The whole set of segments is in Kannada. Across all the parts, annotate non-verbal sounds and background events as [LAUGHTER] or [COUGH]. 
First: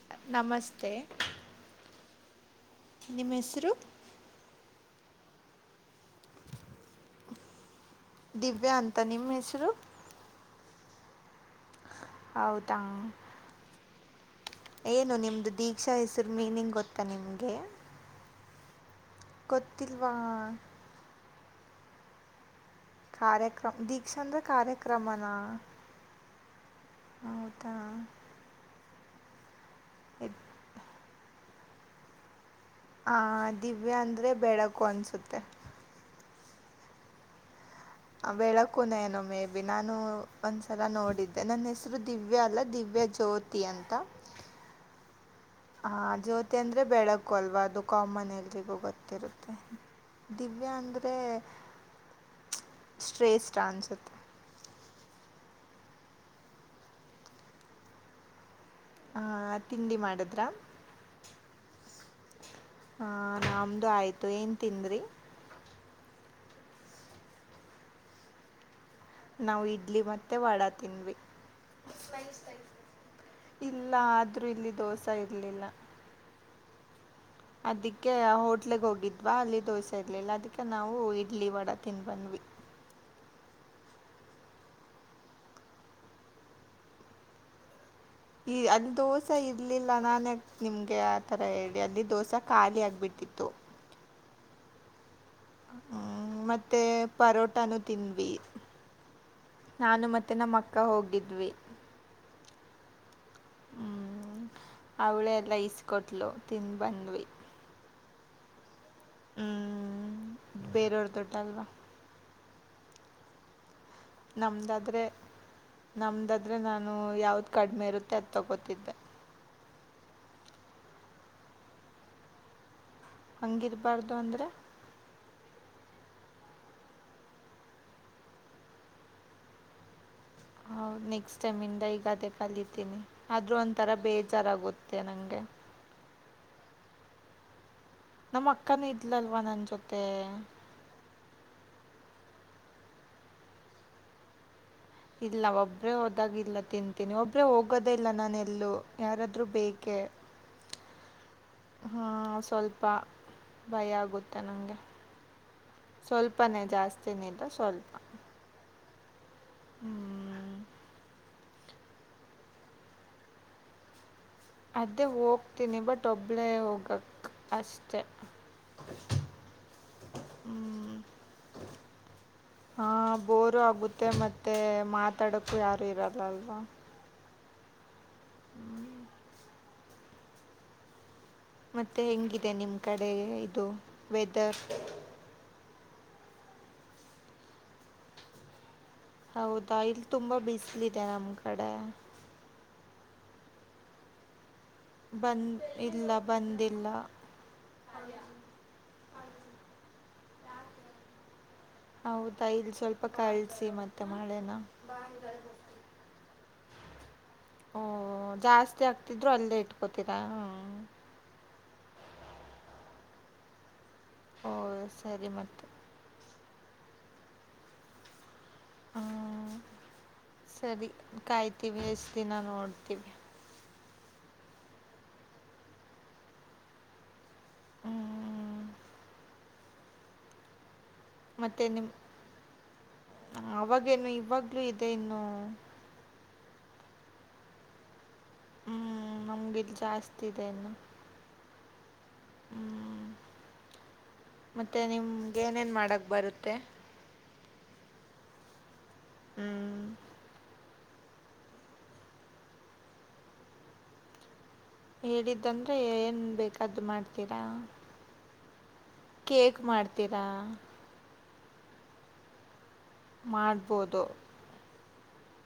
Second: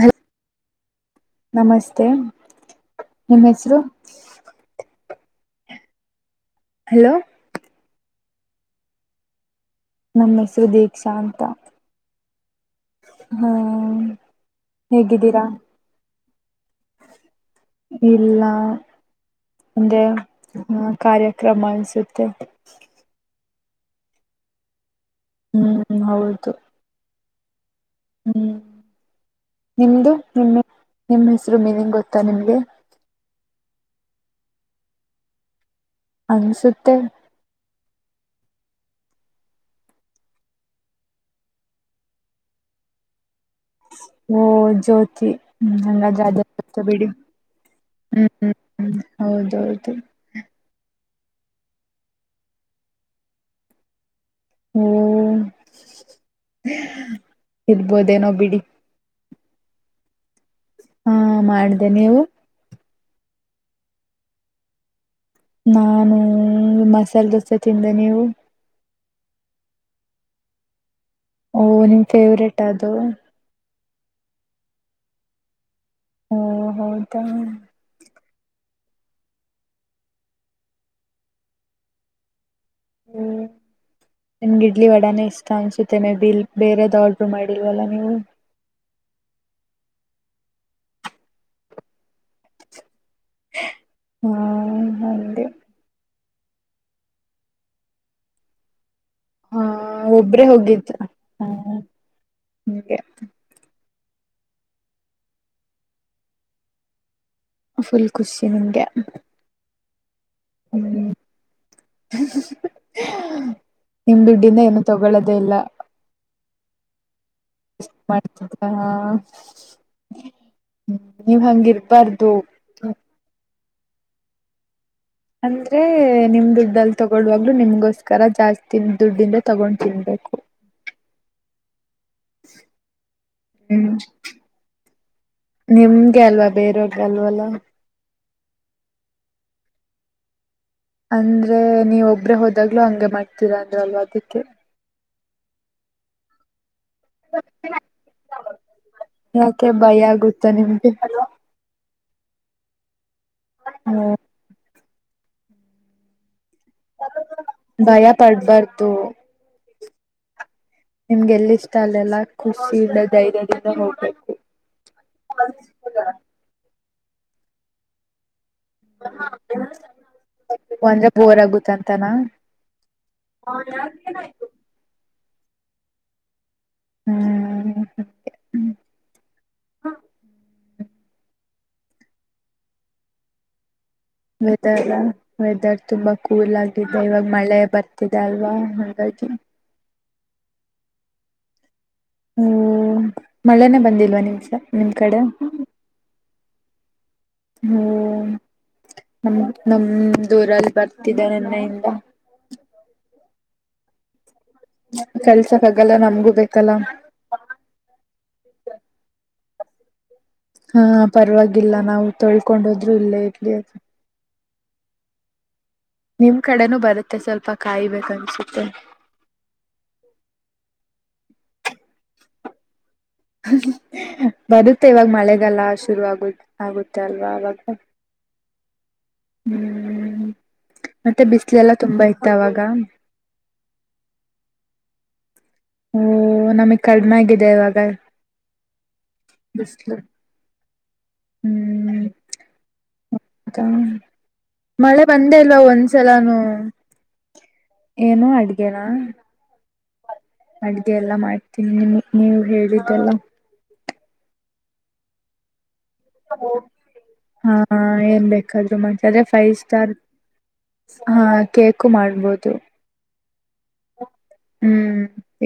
ಹಲೋ ನಮಸ್ತೆ [UNINTELLIGIBLE] ನಿಮ ಹೆಸರು ಹಲೋ ದಿವ್ಯಾ ಅಂತ ನಿಮ್ಮ್ ಹೆಸರು ನಮ್ಮ ಹೆಸರು ದೀಕ್ಷಾಂತ ಹೌದ ಹ ಏನು ಹೇಗಿದ್ದೀರಾ ನಿಮ್ದು ದೀಕ್ಷಾ ಹೆಸರು ಮೀನಿಂಗ್ ಗೊತ್ತಾ ನಿಮ್ಗೆ [UNINTELLIGIBLE] ಕಾರ್ಯ ಕ್ರಮಸುತ್ತೆ ಕಾರ್ಯಕ್ರಮ ದೀಕ್ಷಾ ಕಾರ್ಯ ಕ್ರಮಣ ಹ್ಮ್ ಹೌದು ಹೌದಾ ಹ್ಮ್ ನಿಮ್ದು ಇದ್ ನಿಮ್ಮೆ ನಿಮ್ಮ [UNINTELLIGIBLE] ಮೀನಂಗ್ ಗೊತ್ತಾ ನಿಮ್ಗೆ ಹಂ ದಿವ್ಯಾ ಅಂದರೆ ಬೆಳಕು ಅನಿಸುತ್ತೆ ಅನ್ಸುತ್ತೆ ಬೆಳಕುನ ಏನು ಮೇ ಬಿ ನಾನು ಒಂದ್ಸಲ ನೋಡಿದ್ದೆ ನನ್ನ ಹೆಸರು ದಿವ್ಯಾ ಅಲ್ಲ ದಿವ್ಯ ಜ್ಯೋತಿ ಓ ಜ್ಯೋತಿ ಹ್ಮ್ ಹಾ ಹಂಗಾದ್ರೆ ಅದೇ ಜ್ಯೋತಿ ಗೊತ್ತು ಅಂದ್ರೆ ಬಿಡಿ ಬೆಳಕು ಅಲ್ವಾ ಅದು ಹ್ಮ್ ಕಾಮನ್ ಹ್ಮ್ ಎಲ್ರಿಗೂ ಹ್ಮ್ ಗೊತ್ತಿರುತ್ತೆ ಹೌದೌದು ದಿವ ದಿವ್ಯ ಅಂದ್ರೆ ಶ್ರೇಷ್ಠ ಅನ್ಸುತ್ತೆ ಓ ಇರ್ಬೋದೇನೋ ಬಿಡಿ ಹಾ ತಿಂಡಿ ಮಾಡಿದ್ರ ಹೂಂ ಮಾಡ್ದೆೆ ನೀವು? ಹಾ ನಮ್ದು ಆಯ್ತು ಏನ್ ತಿಂದ್ರಿ ನಾನೂ ಮಸಾಲೆ ದೋಸೆ ತಿಂದೆ ನೀವು ನಾವು ಇಡ್ಲಿ ಮತ್ತೆ ವಡಾ ತಿಂದ್ವಿ. ಓ ನಿಮ್ ಫೇವ್ರೇಟಾ ಅದು? ಇಲ್ಲ ಆದ್ರೂ ಇಲ್ಲಿ ದೋಸಾ ಇರ್ಲಿಲ್ಲ. ಓ ಹೌದಾ. ಅದಕ್ಕೆ ಆ ಹೋಟ್ಲಗ್ ಹೋಗಿದ್ವ ಅಲ್ಲಿ ದೋಸೆ ಇರ್ಲಿಲ್ಲ ಅದಕ್ಕೆ ನಾವು ಇಡ್ಲಿ ವಡಾ ತಿಂದ್ ಬಂದ್ವಿ. ಹ್ಮ್, ನಿಮ್ಗ್ ಇಡ್ಲಿ ವಡಾನೆ ಇಷ್ಟ ಅನ್ಸುತ್ತೆ ಮೇ ಬಿ ಇಲ್ ಬೇರೆದ್ ಆರ್ಡ್ರು ಮಾಡಿಲ್ವಲ್ಲ ನೀವು ಈ ಅಲ್ಲ್ ದೋಸಾ ಇರ್ಲಿಲ್ ಲ್ಲ ನಾನ್ಯಾಕ್ ನಿಮ್ಗೆ ಆತರ ಹೇಳ್ಲಿ ಅಲ್ಲಿ ದೋಸಾ ಖಾಲಿ ಆಗ್ಬಿಟ್ಟ್ [UNINTELLIGIBLE] ಹ್ಞಾಂ ಹಂಗೆ ಹೂಂ ಮತ್ತೆ ಪರೋಟಾನು ತಿಂದ್ವಿ. ಹಾ ನಾನು ಮತ್ತೆ ಒಬ್ರೇ ನಮ್ ಅಕ್ಕ ಹೋಗಿದ್ದ ಹೋಗಿದ್ವಿ. ಹ [UNINTELLIGIBLE] ಹಾ ಅವಳೆ ಎಲ್ಲ ಈಸ್ಕೊಟ್ಲು ತಿಂದ್ ಬಂದ್ವಿ. ಫುಲ್ ಖುಶಿ ನಿಮ್ಗೆ? ಹ್ಮು. ಹ್ಮ್ ಬೇರೋರ್ ದುಡ್ ಅಲ್ವಾ? [UNINTELLIGIBLE] ದುಡ್ಡಿಂದ ಏನು ನಮ್ದಾದ್ರೆ ತಗೊಳೋದೇ ಇಲ್ಲ ನಮ್ದಾದ್ರೆ ನಾನು ಯಾವ್ದ್ ಕಡಿಮೆ ಇರುತ್ತೆ ಅದು ಮಾಡ್ತಿದ್ರ ಹಾ ತಗೋತಿದ್ದೆ. ನೀವ್ ಹಂಗಿರ್ಬಾರ್ದು ಹಂಗಿರಬಾರ್ದು ಅಂದರೆೆ ಅಂದ್ರೆ ನಿಮ್ ದುಡ್ಡಲ್ಲಿ ತಗೋಳ್ವಾಗ್ಲು ನಿಮ್ಗೋಸ್ಕರ ಜಾಸ್ತಿ ದುಡ್ಡಿಂದ ತಗೊಂಡ್ ತಿನ್ಬೇಕು. ಹೂಂ ನೆಕ್ಸ್ಟ್ ಟೈಮ್ ಇಂದ ಈ ಕದೆೆ ಕಲಿತೀನಿ ಆದ್ರೂ ಒಂಥರ ಹ್ಮ್ ಬೇಜಾರಾಗುತ್ತೆ ನಂಗೆ. ನಿಮ್ಗೆ ಅಲ್ವಾ ಬೇರೇರ್ದ್ ಅಲ್ವಲ್ಲ ನಮ್ಮ್ ಅಕ್ಕನೂ ಇದ್ಲಲ್ವಾ ನನ್ ಜೊತೆ ಅಂದ್ರೆ ನೀವೊಬ್ರೇ ಹೋದಾಗ್ಲೂ ಹಂಗೆ ಮಾಡ್ತೀರಾ ಅಂದ್ರ ಅಲ್ವ ಅದಕ್ಕೆ ಇಲ್ಲ ಒಬ್ಬ್ರೇ ಹೋದಾಗೆಲ್ಲ ತಿಂತ್ ಿ ಒಬ್ರೆ ಹೋಗೋದೇ ಇಲ್ಲ ನಾನೆಲ್ಲೂ ಯಾರಾದ್ರೂ ಯಾಕೆ ಬೇಕೆ ಭಯ ಆಗುತ್ತಾ ನಿಮ್ಗೆ ಹ್ಮ ಹ ಸ್ವಲ್ಪ ಭಯ ಆಗುತ್ತೆ ನಂಗೆ. ಸ್ವಲ್ಪ್ ಪ್ಪನೆ ಜಾಸ್ತಿನಲ್ಲ ಸ್ವಲ್ಪ ಭಯ ಪಡ್ಬಾರ್ದು ಹ್ಮ್ ಎಲ್ಲಿ ಇಷ್ಟ ಅಲ್ಲೆಲ್ಲಾ ಕುಷಿಂದ ಧೈರ್ಯದಿಂದ ಹೋಗ್ಬೇಕು. ಅದೇ ಹೋಗ್ತೀನಿ ಬಟ್ ಒಬ್ಬಳೆ ಹೋಗಕ್ ಅಷ್ಟ ಹ್ಮ್. ಒಂದ್ರೆ ಬೋರ್ಗುತ್ತಂತಾನ ಹಾಂ ಮಾತಡಕು ಯಾರು ಇರೋಲ್ಲ ಅಲ್ವಾ ಹ್ಮ್ ಮತ್ತೆ ಹೆಂಗಿದೆ ನಿಮ್ ಕಡೆ ಇದು ವೆದರ್ ವೆದರ್ ತುಂಬಾ ಕೂಲ್ ಆಗಿದೆ ಇವಾಗ ಮಳೆ ಬರ್ತಿದೆ ಅಲ್ವಾ ಹಾಗಾಗಿ ಹೌದಾ ಇ ತುಂಬಾ ಬಿಸಿಲ ಇದೆ ನಮ್ ಕಡೆ ಹ್ಮ್ ಮಳೆನೆೇ ಬಂದಿಲ್ವಾ ನೀವು್ಸ ಬಂದ ಇಲ್ಲ ಬಂದಿಲ್ಲ ಹ್ಮ್ ನಮ್ ನಮ್ ದೂರಲ್ಲಿ ಬರ್ತಿದ್ದ ನೆನ್ನೆ ಹೌದಾಲ್ಲಿ ಸ್ವಲ್ಪ ಕಾಲ್ ಮತ್ತೆ ಮಳೆನ ಕೆಲ್ಸಕ್ ಆಗಲ್ಲ ನಮ್ಗೂ ಬೇಕು ಕಲ ಓ ಜಾಸ್ತಿ ಆಗ್ತಿದ್ರು ಅಲ್ಲೇ ಇಟ್ಕೋತೀಾ ಹಾ ಪರವಾಗಿಲ್ಲ ನಾವು ತೊಳ್ಕೊಂಡೋದ್ರು ಇಲ್ಲೇ ಇರ್ಲಿ ಅದು ಓ ಸರಿ ಮತ್ತೆ ನಿಮ್ ಕಡೆನೂ ಬರುತ್ತೆ ಸ್ವಲ್ಪ ಕಾಯಿಬೇಕ ಅನ್ಸುತ್ತೆ ಹ್ಮ್ ಸರಿ ಕಾಯ್ತೀವಿ ಎಷ್ಟ ದಿನ ನೋಡ್ತೀವಿ ಬರುತ್ತೆ ಇವಾಗ ಮಳೆೆಗೆಲ್ಲ ಶುರು ಆಗು ಆಗುತ್ತೆ ಅಲ್ವಾ ಅವವಾಗ [INAUDIBLE] ಹ್ಮ್ ಹ್ಮ್ ಮತ್ತೆ ಬಿಸ್ಲೆಲ್ಲಾ ನಿಮ ತುಂಬಾ ಇತ್ತ ಅವಾಗ ಅವಾಗೇನು ಇವಾಗ್ಲುೂ ಇದೆ ಇನ್ನು ಓ ನಮಗ್ ಕಡಿಮೆ ಆಗಿದೆ ಇವಾಗ ಹ್ಮ್ ನಮ್ಗ ಇಲ್ ಬಿಸ್ಲು ಜಾಸ್ತಿ ಇದೆ ಇನ್ನು ಹ್ಮ್ ಹ್ಮ್ ಮತ್ತೆ ಮಳೆ ಬಂದೇ ನಿಮ್ಗೆ ಇಲ್ವಾ ಏನೇನು ಮಾಡಕ್ಕೆ ಒಂದ್ಸಲಾನೂ ಬರುತ್ತೆ ಏನು ಅಡ್ಗೇನಾ ಹ್ಮ್ ಅಡ್ಗೆ ಎಲ್ಲ ಮಾಡ್ತೀನಿ ನಿ ನೀವು ಹೇಳಿದ್ದೆಲ್ಲ ಹೇಳಿದ್ದಂತ ಅೆ ಏನ್ ಬೇಕಾದು ಮಾಡ್ತೀರಾ ಂ ಅ್ರೆ ಫೈವ್ ಕೇಕ್ ಸ್ಟಾರ್ ಮಾಡ್ತೀರಾ ಹ ಕೇಕು ಮಾಡ್ಬೋದು. ಮಾಡ್ಬೋದು.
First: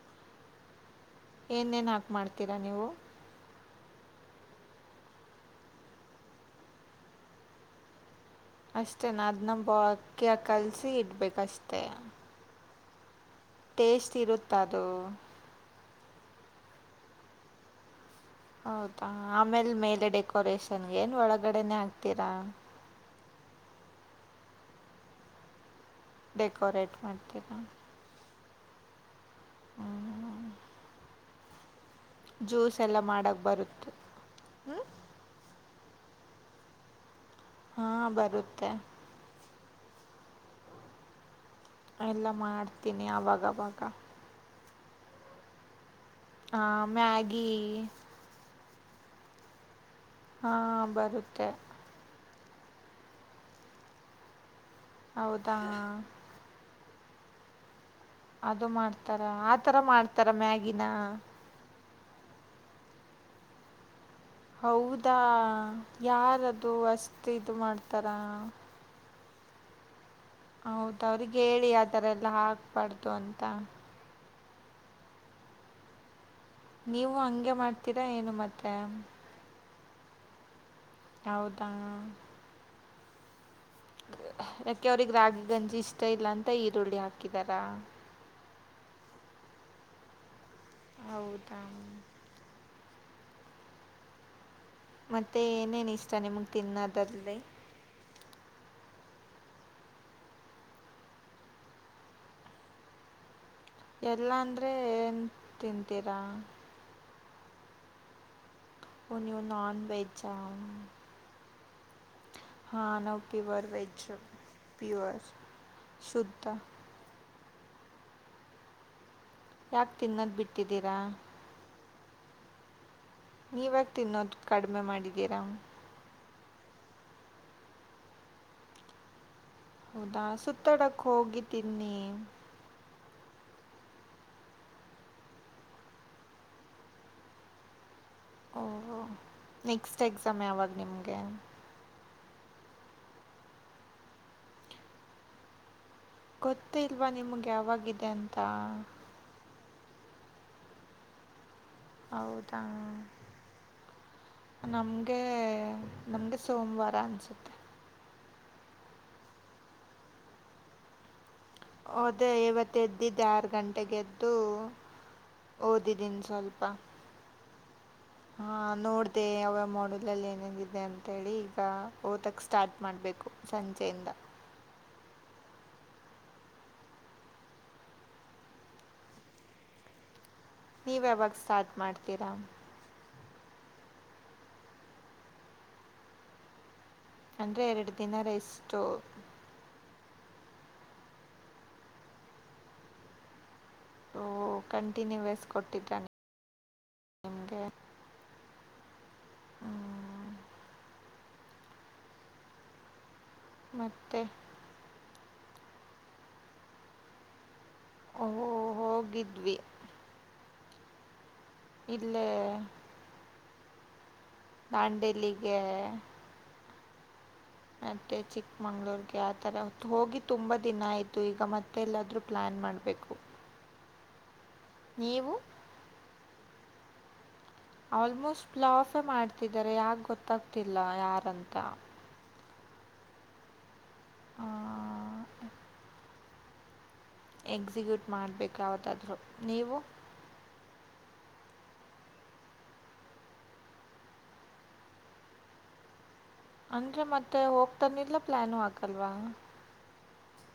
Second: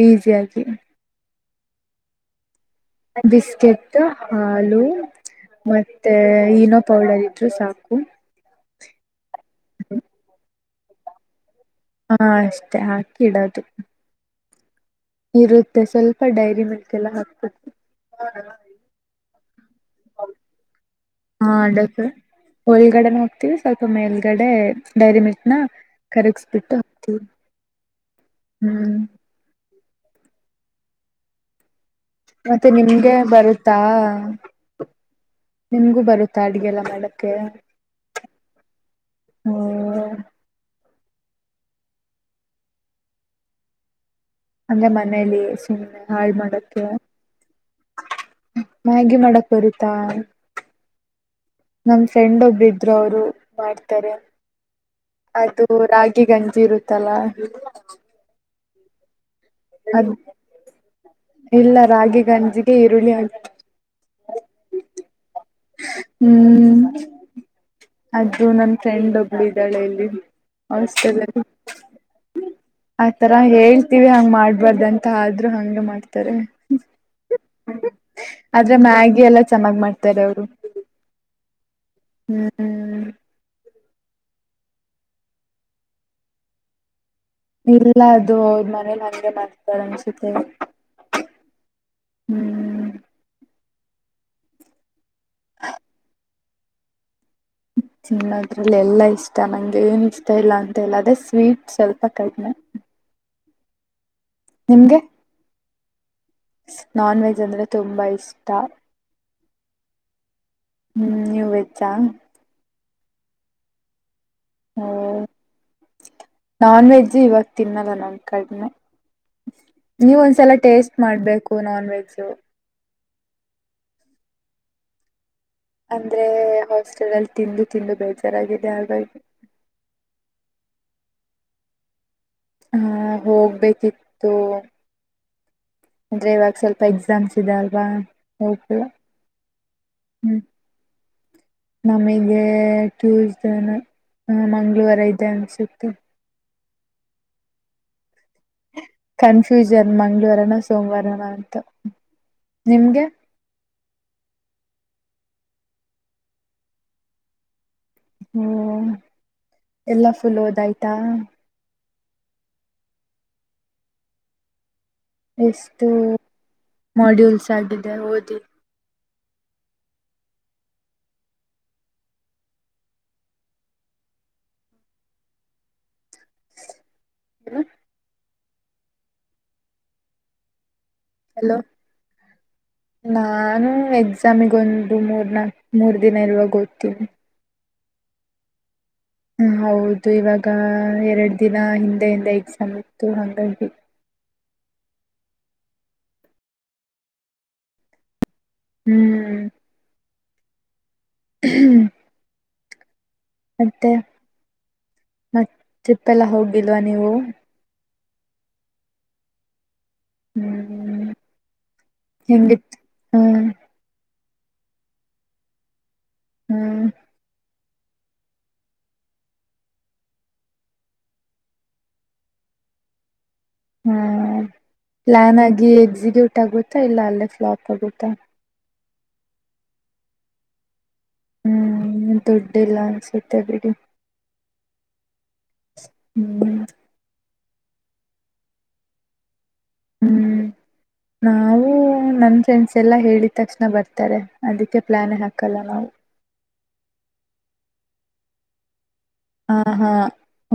ಈಸಿ ಆಗಿ ಏನೇನ್ ಹಾಕ್ ಮಾಡ್ತೀರಾ ನೀವು? ಬಿಸ್ಕೆಟ್, ಹಾಲು ಮತ್ತೆ ಈನೋ ಪೌಡರ್ ಇದ್ರು ಸಾಕು. ಅಷ್ಟೇ ನ ಅದ್ ನ ಬಕ ಕಲ್ಸಿ ಇಡ್ಬೇಕಷ್ಟೇ. ಹಾ ಅಷ್ಟೇ ಆ ಟೇಸ್ಟ್ ಇರುತ್ತೆ. ಹಾ ಮತ್ತೆ ಸ್ವಲ್ಪ ಡೈರಿ ಮೀಲ್ಕಲ್ಲಾ ಹಾಕ್ಬು ಹೌದಾ ಆಮೇಲೆ ಮೇಲೆ ಡೆಕೋರೇಷನ್ಗೆ ಏನ್ ಹಾ ಒಳಗಡೆನೆ ಡಕ್ ಆಗ್ತೀರಾ? ಒಳಗಡೆನ ಸ್ವಲ್ಪ ಮೇಲ್ಗಡೆ ಡೈರಿ ಮಿಲ್ಕ್ನ ಡೆಕೋರೇಟ್ ಮಾಡ್ತೀರಾ? ಹೂಂ ಹ್ಮ್, ಮತ್ತೆ ಜ್ಯೂಸ್ ಎಲ್ಲ ನಿಮ್ಗೆ ಮಾಡೋಕ್ಕೆ ಬರುತ್ತಾ, ಬರುತ್ತೆ ಹ್ಞೂ ನಿಮ್ಗೂ ಬರುತ್ತ. ತ ಅಡಿಗೆ ಎಲ್ಲ ಮಾಡ ಹಾ ಬರುತ್ತೆ. ಹೂ ಎಲ್ಲ ಮಾಡ್ತೀನಿ ಅವವಾಗವಾಗ. ಅಂದ್ರೆ ಮನೇಲಿ ಸುಮ್ನೆ ಹಾಳ್ ಹಾ ಮಾಡಕ್ಕೆ ಮ್ಯಗೀ ಮ್ಯಾಗಿ ಮಾಡಕ್ ಬರುತ್ತೆ. ಹಾಂ ಬರುತ್ತೆ ನನ್ ಫ್ರೆಂಡ್ ಒಬ್ಬ ಇದ್ರು ಅವ್ರು ಮಾಡ್ತಾರೆ. ಹೌದಾ ಅದು ರಾಗಿ ಗಂಜಿ ಇರುತ್ ಇ ತಲಾ ಅದು ಮಾಡ್ತಾರೆ. ಆತರ ಮಾಡ್ತಾರ ಮ್ಯಾಗಿನ? ಇಲ್ಲ ರಾಗಿ ಗಂಜಿಗೆ ಈರುಳ್ಳಿ ಹ ಹೌದಾ ಯಾರದು ಹ್ಮ್ ಅಷ್ಟು ಇದ್ ಮಾಡ್ತಾರ. ಅದು ನನ್ [UNINTELLIGIBLE] ಇಲ್ಲಿ ಹೌದ ಹಾಸ್ಟೆಲ್ ಅವ್ರಿಗೆ ಅಲ್ಲಿ ಹೇಳಿ ಆತರ ಎಲ್ಲ ಹಾಕ್ಬಾರ್ದು ಅಂತ. ಬರ್ದಂತ ಆದ್ರರು ಹಂಗೆ ಮಾಡ್ತಾರೆ. ನೀವು ಹಂಗೆ ಮಾಡ್ತೀರಾ ಏನು ಮತ್ತೆ ಚೆನ್ನಗಿ ಮಾಡ್ತಾರೆ ಅವ್ರು ಹೌದಾ ಹ್ಮ್ ಯಾಕೆ ಅವ್ರಗ್ ರಾಗಿ ಗಂಜಿ ಇಷ್ಟ ಇಲ್ಲ ಅಂತ ಈರುಳ್ಳಿ ಹಾಕತಾರೆ ಇಲ್ಲ ಅದು ಅವರ್ ಮನೇಲಿ ಹಂಗೆ ತಡಮಸತೆ ಹೌದಾ ಹ್ಮ್ ಮತ್ತೆ ಏನೇನ್ ಇಷ್ಟ ನಿಮ್ಗೆ ತಿನ್ನದದಲ್ಲಿ ತಿನ್ನದ್ರಲ್ಲಿ ಎಲ್ಲಾ ಇಷ್ಟ ನಂಗ ಏನು ಇಷ್ಟ ಇಲ್ಲ ಅಂತ ಹೇಳದ ಅದೇ ಸ್ವೀಟ್ ಸ್ವಲ್ಪ ಕಡಿಮೆ ಎಲ್ಲಾ ಅಂದ್ರೆ ನಿಮಗೆ ಏನು ತಿನ್ತೆರ ನಾನ್ ವೆಜ್ ಅಂದ್ರೆ ತುಂಬಾ ಇಷ್ಟ ನೀವ್ ನಾನ್ ವೆಜಾ ಹ್ಮ್ ನೀವ್ ವೆಚ್ಚಾ? ಹ್ಞಾಂ ನಾವ್ ಪಿವರ್ ವೆಜ್ಜು. ಓ ಪ್ಯೂವರ್ ಶುದ್ಧ ನಾನ್ ವೆಜ್ ಇವ ತಿನ್ನಲ್ಲ ನಾವ್ ಕಡ್ಮೆ. ಯಾಕೆ ನೀವ್ ತಿನ್ನೋದು ಒಂದ್ಸಲ ಟೇಸ್ಟ್ ಬಿಟ್ಟಿದ್ದೀರಾ ಮಾಡ್ಬೇಕು ನಾನ್ ವೆ [UNINTELLIGIBLE] ನೀವ್ಯಾಕ್ ತಿನ್ನೋದ್ ಕಡ್ಮೆ ಮಾಡಿದ್ದೀರಾ? ಅಂದ್ರೇ ಹಾಸ್ಟೆಲ್ ಅಲ್ ತಿಂದು ತಿಂದು ಬೇಜಾರಾಗಿದೆ ಹಾಗಾಗಿ ಹೌದಾ, ಸುತ್ತಾಡಕ್ ಹೋಗಿ ತಿನ್ನಿ. ಹ್ಮು ಹೋಗ್ಬೇಕಿತ್ತು ಅಂದ್ರೆ ಇವಾಗ್ ಸ್ವಲ್ಪ ಎಕ್ಸಾಮ್ಸ್ ಇದೆ ಅಲ್ವಾ? ಹೋಗಿಲ್ಲ ಓಹೋ ನೆಕ್ಸ್ಟ್ ಎಕ್ಸಾಮ್ ಯಾವಾಗ್ ನಿಮ್ಗೆ? ಏ ಟ್ಯೂಸ್ಡೇನು ಆ ಮಂಗಳ್ವಾರ ಇದೆ ಅನ್ಸುತ್ತೆ. ಗೊತ್ತೇ ಇಲ್ವಾ ನಿಮ್ಗ್ ಯಾವಾಗಿದೆ ಅಂತ? ಕನ್ಫ್ಯೂಸ್ ಅದ್ ಮಂಗ್ಳ್ವಾರನ ಸೋಮವಾರನ ಅಂತ. ಹೌದಾ? ನಿಮ್ಗೆ ನಮ್ಗೇ ನಮ್ಗೆ ಸೋಮ್ವಾರ ಅನ್ಸುತ್ತೆ. ಹ್ಮ್, ಎಲ್ಲಾ ಫುಲ್ ಓದಾಯ್ತಾ? ಓಅದೇ ಇವತ್ ಎದ್ದಿದ್ ಆರ್ ಗಂಟೆಗ್ ಎದ್ದು ಎಷ್ಟು ಓದಿದ್ದೀನಿ ಸ್ವಲ್ಪ ಮಾಡ್ಯೂಲ್ಸ್ [UNINTELLIGIBLE] [UNINTELLIGIBLE] ಮ ಅವ ಮಾಡಲಲ್ಲಿ ಏನ ಎನ್ ಇದೆ ಅಂತೇಳಿ ಈಗ ಓದಕ್ ಸ್ಟಾರ್ಟ್ ಮಾಡ್ಬೇಕು ಸಂಜೆಯಿಂದ [UNINTELLIGIBLE] ನೀವ ಯಾವಾಗ ಹಲೋ ಸ್ಟಾರ್ಟ್ ಮಾಡ್ತೀರಾ ನಾನು ಎಕ್ಸಾಮಗ ಒಂದು ಮೂರ್ನಾಲ್ಕು ಮೂರು ದಿನ ಇರುವಾಗ ಓದ್ತೀನಿ ಅಂದರೆ ಎರಡು ದಿನ ರೆಸ್ಟ್ ಹ ಹೌದು ಇವಾಗ ಎರಡು ದಿನ ಹಿಂದೆ ಹಿಂದೆ ಎಕ್ಸಾಮ್ ಇತ್ತು ಹಂಗಾಗಿ ಕಂಟಿನ್ಯೂವಸ್ ಕೊಟ್ಟಿದ್ದಾನೆ ನಿಮ್ಗೆ ಹ್ಮ್ ಹ್ಮ್ ಮತ್ತೆ ಮತ್ತೆ ಟಿಪ್ಪೆಲ್ಲ ಹೋಗಿಲ್ವಾ ನೀವು ಓ ಹೋಗಿದ್ವಿ ಹ್ಮ್ ಇಲ್ಲೇ ಹೆಂಗಿತ್ತು ಹ್ಮ ದಾಂಡೇಲಿಗೆ ಹ್ಮ್ ಮತ್ತೆ ಚಿಕ್ಕಮಂಗ್ಳೂರ್ಗೆ ಆ ಥರ ಹೋಗಿ ತುಂಬ ದಿನ ಆಯ್ತು ಈಗ ಮತ್ತೆಲ್ಲಾದ್ರೂ ಪ್ಲಾನ್ ಮಾಡ್ಬೇಕು ಹ್ಮ್ ಪ್ಲಾನ್ ಆಗಿ ಎಕ್ಸಿಕ್ಯೂಟ್ ಆಗುತ್ತೆ ಇಲ್ಲ ಅಲ್ಲ ಫ್ಲಾಪ್ ಆಗುತ್ತಾ ಆಲ್ಮೋಸ್ಟ್ ಫ್ಲಾಪ್ ಮಾಡ್ತಿದಿದ್ದಾರೆ ಯಾಕ್ ಗೊತ್ತಾಗ್ತಿಲ್ಲ ಯಾರಂಥ ದುಡ್ಡಿ ಇಲ್ಲ ಅನ್ಸುತ್ತೆ ಬಿಡಿ [INAUDIBLE] ಹ್ಮ್ ಎಕ್ಸಿಕ್ಯೂಟ್ ಮಾಡ್ಬೇಕಾವತ್ತಾದ್ರು ನೀವು ಹ್ಮ್ ನಾವು ನನ್ನ ಫ್ರೆಂಡ್ಸ್ ಎಲ್ಲ ಹೇಳಿದ ತಕ್ಷಣ ಬರ್ತಾರೆ ಅದಕ್ಕೆ ಪ್ಲಾನ್ ಹಾಕಲ್ಲ ನಾವು ಅಂದ್ರೆ ಮತ್ತೆ ಹೋಗ್ತಾನಿಲ್ಲ ಪ್ಲಾಾನು ಅಕಲ್ವಾ ಹಾ ಹಾ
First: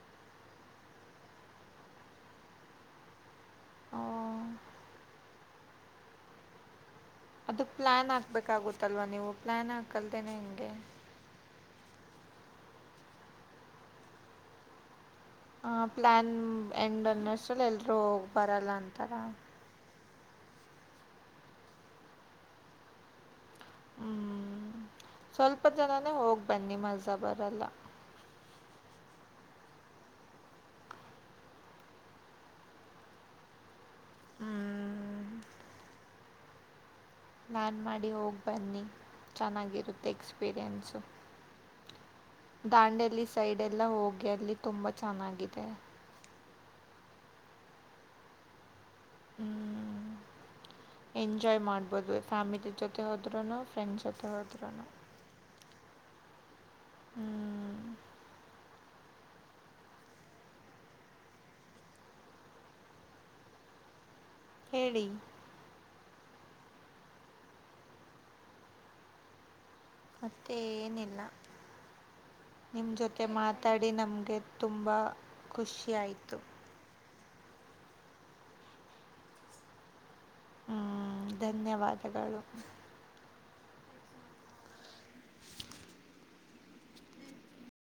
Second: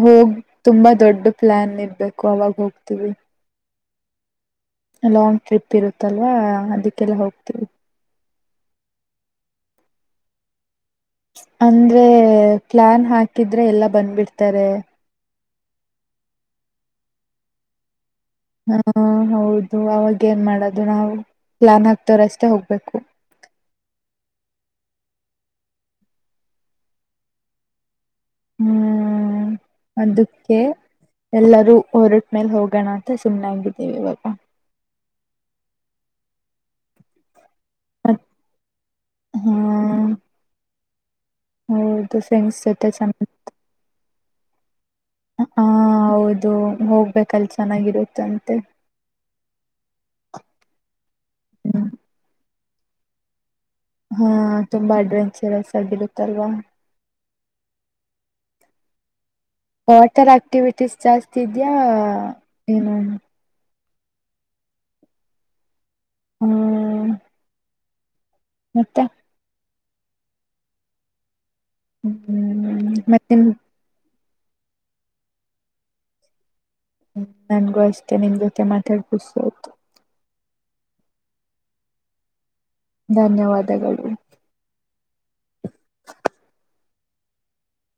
ಹೋಗ್ ತುಂಬಾ ದೊಡ್ಡ ಪ್ಲಾನ್ ಇರ್ಬೇಕು ಅವಾಗ ಹೋಗ್ತೀವಿ ಲಾಂಗ್ ಟ್ರಿಪ್ ಇರುತ್ತಲ್ವಾ ಅದಕ್ಕೆ ಅದು ಪ್ಲಾನ್ ಆಗ್ತ ಬೇಕಾಗುತ್ತಲ್ವಾ ನೀವು ಪ್ಲಾನ್ ಆಾಕಲ್ತೇನೆ ಹೆಂಗೆ ಅಂದ್ರೆ ಪ್ಲಾನ್ ಹಾಕಿದ್ರೆ ಎಲ್ಲಾ ಬಂದ್ಬಿಡ್ತಾರೆ ಹ ಪ್ಲಾನ್ ಎಂಡ್ ಅನ್ನಷ್ಟಲ್ಲ ಎಲ್ರುೂ ಹಾ ಹೌದು ಅವಾಗ ಏನ್ ಮಾಡೋದು ನಾವು ಪ್ಲಾನ್ ಆಗ್ತವ್ರ ಅಷ್ಟೇ ಹೋಗ್ಬೇಕು ಹ್ಮ್ ಸ್ವಲ್ಪ ಜನಾನೇ ಹೋಗ್ ಬನ್ನಿ ಮಜಾಬರ್ಲ್ಲ ಹ್ಮ್ ಅದಕ್ಕೆ ಎಲ್ಲರೂ ಹೊರಟ್ಮೇಲೆ ಹೋಗೋಣ ಅಂತ ಸುಮ್ನಾಗ್ಬಿಟ್ವಿ [UNINTELLIGIBLE] ಹ್ಮ್ ಪ್ಲಾನ್ ಮಾಡಿ ಮತ್ ಹೋಗಿ ಬನ್ನಿ ಹಾ ಚೆನ್ನಾಗಿರುತ್ತೆ ಎಕ್ಸ್ಪೀರಿಯೆನ್ಸು ಹೌದು ಫ್ರೆಂಡ್ಸ್ ಜೊತೆ ದಾಂಡೇಲಿ ಚೆನ್ನಾಗಿತ್ತು ಸೈಡ್ ಎಲ್ಲ ಹೋಗಿ ಅಲ್ಲಿ ತುಂಬ ಚೆನ್ನಾಗಿದೆ ಹೌದು ಹೋಗ್ಬೇಕಲ್ ಚೆನ್ನಾಗಿರುತ್ತಂತೆ ಹ್ಮಞ ಎಂಜಾಯ್ ಹ್ಮ್ ಮಾಡ್ಬೋದು ಫ್ಯಾಮಿಲಿ ಜೊತೆಭದ್ರನಾಥ್ ಹಾ ತುಂಬಾ ಅಡ್ವೆಂಚರಸ್ ಆಗಿರುತ್ತಲ್ವಾ ಹ್ಮ್ ವಾಟರ್ ಆಕ್ಟಿವಿಟೀಸ್ ಜಾಸ್ತಿ ಇದ್ಯಾ ಏನು ಹೇಳಿ ಹ್ಮ್ ಮತ್ತೆ ಅಷ್ಟೇ ಏನಿಲ್ಲ ನಿಮ್ ಹ್ಮ್ ಜೊತೆ ಮತ್ತೆ ನಿಮ್ ಮಾತಾಡಿ ನಮ್ಗೆ ತುಂಬಾ ಖುಷಿ ಆಯ್ತು ನನ಼ು ಅಸ್ಟೇ ನಿಮ ಜೋತೆಮಾತಾಡಿ ಖುಷಿಯಾತ ಹ್ಮ್ ಧನ್ಯವಾದಗಳು ಧನ್ಯವಾದಗಳು